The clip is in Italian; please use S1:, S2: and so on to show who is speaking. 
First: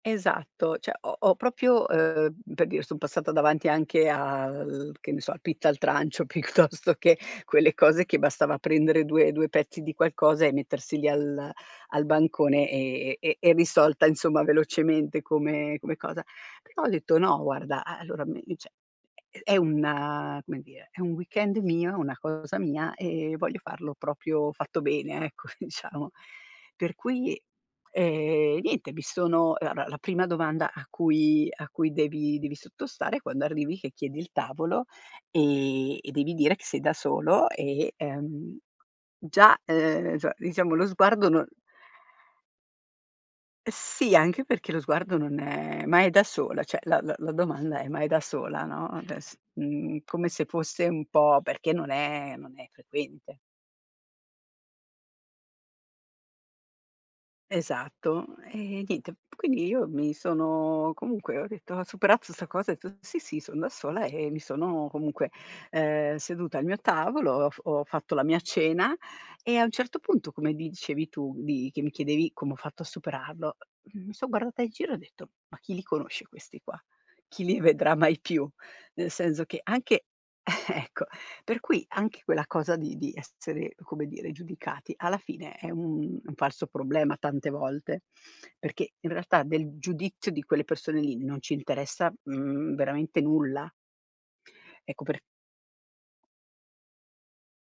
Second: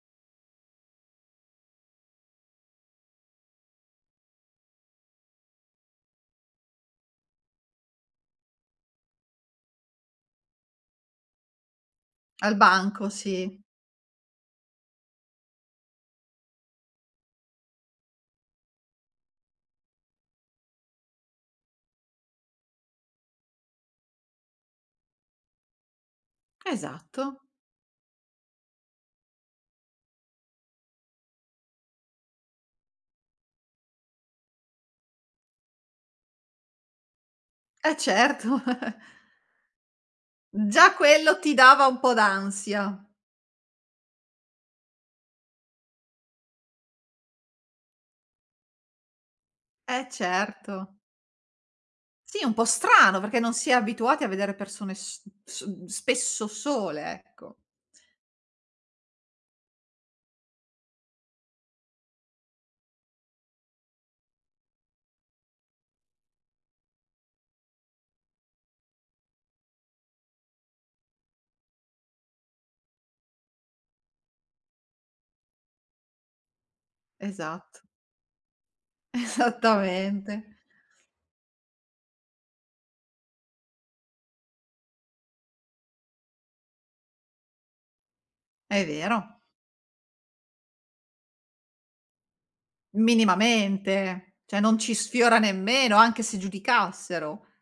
S1: Esatto, cioè ho ho proprio ehm, per dire, son passata davanti anche al che ne so, al pizza al trancio piuttosto che quelle cose che bastava prendere due due pezzi di qualcosa e mettersi lì al al
S2: Al
S1: bancone
S2: banco,
S1: e e e
S2: sì.
S1: risolta insomma velocemente come come cosa. Però ho detto: "No guarda a allora, me mi cioè, è è una come dire, è un weekend mio, una cosa mia e voglio farlo proprio fatto bene ecco, diciamo." Per
S2: Esatto.
S1: cui, ehm, niente, mi sono ehm, allora la prima domanda a cui a cui devi devi sottostare quando arrivi che chiedi il tavolo e e devi dire che sei da solo e,
S2: E certo
S1: ehm, già, ehm, insomma diciamo lo
S2: Già
S1: sguardo
S2: quello
S1: non
S2: ti dava un po' d'ansia.
S1: E sì, anche perché lo sguardo non è "Ma è da sola?" cioè, la la la domanda è "Ma è da sola?" no, ades uhm,
S2: E
S1: come se fosse
S2: certo.
S1: un po' perché non è
S2: Sì, un
S1: non
S2: po'
S1: è
S2: strano
S1: frequente.
S2: perché non si è abituati a vedere persone s s mhmm, spesso sole, ecco.
S1: Esatto. E niente, p quindi io mi sono comunque ho detto ho superato sta cosa e ho detto: "Sì, sì, son da sola", e mi sono comunque, ehm, seduta al mio tavolo, ho f ho fatto la mia cena e a un certo punto come dicevi tu di che mi chiedevi come ho fatto a superarlo, mi son guardata in giro e ho detto: "Ma chi li conosce questi qua. Chi li
S2: Esatt
S1: vedrà mai più." Nel senso che anche
S2: Esattamente.
S1: ecco. per cui anche quella cosa di di essere come dire giudicati alla fine è un un falso problema tante volte,
S2: È
S1: perché in
S2: vero.
S1: realtà del giudizio di quelle persone lì non ci interessa, uhm, veramente nulla.
S2: Minimamente, cioè non ci
S1: Ecco per
S2: sfiora nemmeno anche se giudicassero.